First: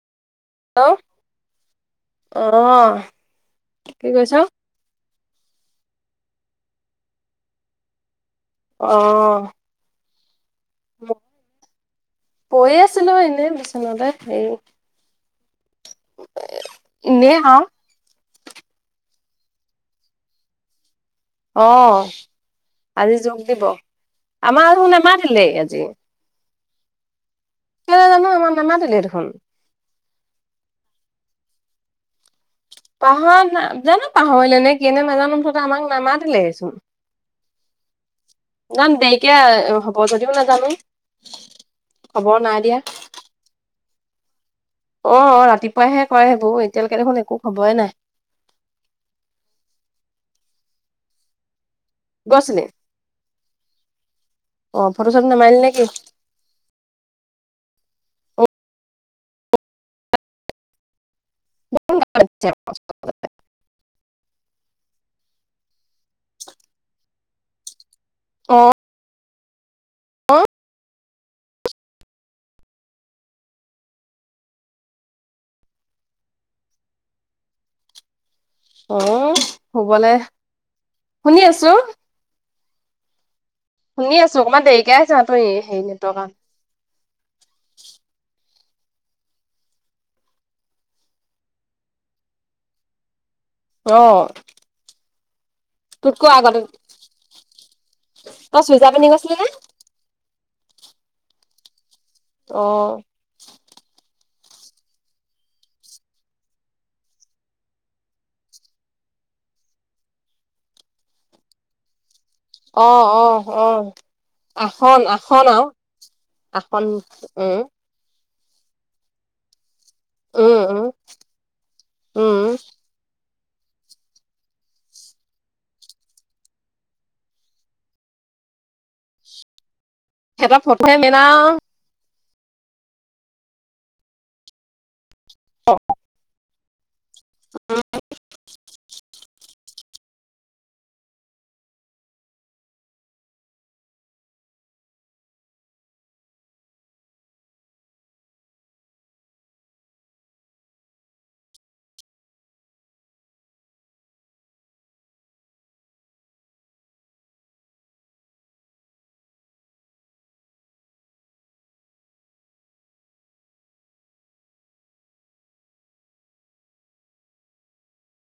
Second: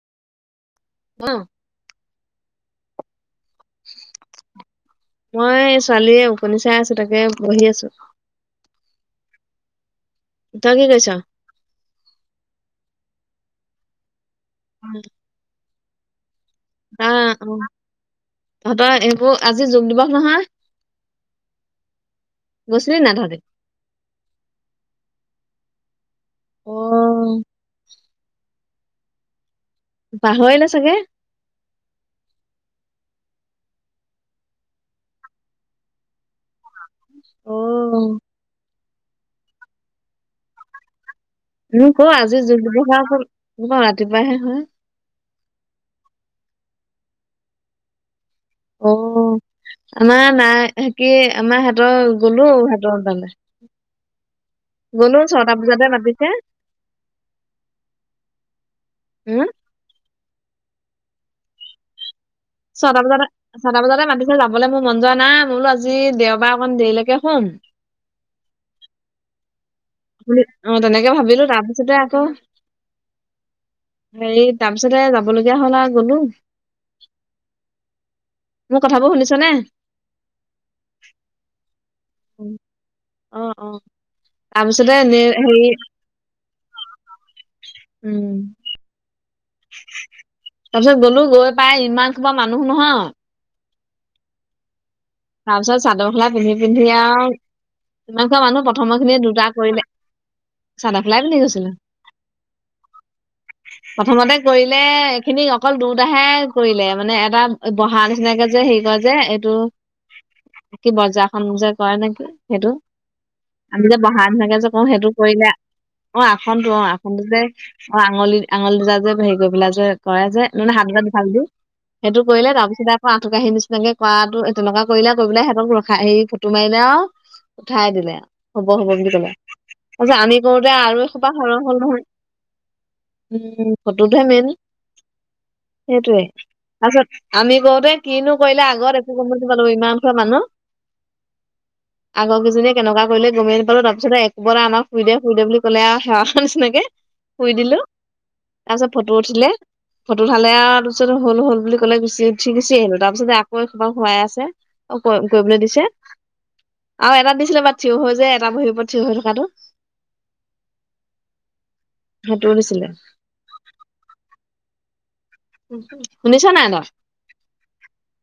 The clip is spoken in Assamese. হেল্ল অ আহ- কি কৈছ? মই ছোৱালীয়ে ওকনি চাই আছো তাকে বহি আছো। অহ। তই কি কৰিছ? পৰি আছিলো এনেই। বিচনাতে [unintelligible] সেই- অ [unintelligible] আহ অ। তহঁতৰ এইবোৰ আজি যোগ দিৱস নহয়? অ গৈছিলি নাই আজি তহঁতি? যোগ দিবস আমাৰ শুন নামাতিলেই। জ [unintelligible] অ। কে জানো আমাক নেমাতিলেই দেখোন। পাহৰিলে চাগে। পাহৰা ন জানো পাহৰিলে নে কিনে নাজানো থকা আমাক নামাতীলে চোন। অ। যাম দেৰিকে হ'ব যদিও নাজানো- মোক ক আজি খবৰ নাই য- দিয়া কেতিয়িবাহে হয়- অ ৰাতিপুৱাইহে কৰে সেইবোৰ এতিয়ালৈকে দেখোন একো খবৰে নাই। অ আমাৰ নাই স কি আমাৰ- হঁতৰ গলো গৈছিলি সিহঁতৰ তালে অ ফটো গলো চটো ছটা নামাৰিলি নেকি বজাতে মাতিছে- হম। ছটা বজাতে ছটা বজাতে মাতিছে যাবলৈ মোৰ মন যোৱা না বোলো আজি দেওবাৰ অকন দেৰিলৈকে হুম, অ'। অ তেনেকে ভাবিলো তাৰ পিছতে আকৌ, হেৰি তাৰপিছতে যাব লগীয়া হল আৰু গলো। মোৰ কথাবোৰ আহ শুনিছনে? শুবলৈ, শুনি আছো। অ অ শুনি আছো অকমান তাৰপিছতে দেৰিকে আহিছে এনে যা তু হেৰি [unintelligible] [inaudible] তাৰপিছত গলো গৈ পাই ইমান খোপা মানুহ নহয়, আহ। তাৰ পিছত চাদৰ মেখেলা পিন্ধি পিন্ধি আৰু ইমানুৱা তই মানুহ চুইজাৰ প্ৰথম পিন্ধি খিনি গৈছিলি নে? দুটা কৰিলে, চাদৰ মেখেলা পিন্ধি গৈছিলো। অ'। প্ৰথমতে কৰিলে এইখিনি অকল দুযটাহে কৰিলে মানে এটা বহা নিচিনাকে যে হেৰি কৰে যে এইটো কি বজাৰখন কৰে নেকি? সেইটো অ', অ', অ', আমি যে বহা ধুনাকে যে কওঁ আসন সেইটো আসন কৰিলে আৰু অ আসনটো অ আসন আসনটো যে উম, অ আঙুলি আঙল দুটা যে হেৰি গৈ পেলা যে কৰে যে উম, মে হাত উম, দুটা দুফাল দি সেইটো উম, কৰিলে তাৰপিছত আকৌ [unintelligible] আহি নিচিনাকে কৰাটো তেনেকুৱা কৰিলে কৰিব পেলাই সিহঁতক ৰখা হেৰি ফটো মাৰিলে আৰু উঠাই দিলে হব হব বুলি কলে। তাছত আমি সিহঁতৰ কৰোতে ফটোহে আৰু মেইন এখোপা সৰহ আৰু। হ'ল নহয়। উম ফটোতহে মেইন। সেইটোৱে। তাৰপিছত আমি কওঁতে কিনো কৰিলা আগত একো ইমানখন মানুহ আগৰ কেইজনীয়ে কেনেকুৱা কৰিলে গমেই নাপালো তাৰপিছত একবাৰ আমাক শুই দে শুই দে বুলি কলে আৰু সেৱা নিচিনাকে শুই দিলো তাৰ পিছত ফটো উঠিলে ফটো উঠালে আৰু পিছত হল হল বুলি কলে গুচি উঠি গুচি আহিলো তাৰ পিছত আকৌ হুৱাই আছে কৰিবলৈ দিছে আৰু এটা দিছিলে বাৰ থিৰ হৈ যে এটা ভৰিৰ ওপৰত থিয় হৈ থকাতটো সেইটোও দিছিলে। শুনিছা নাই ন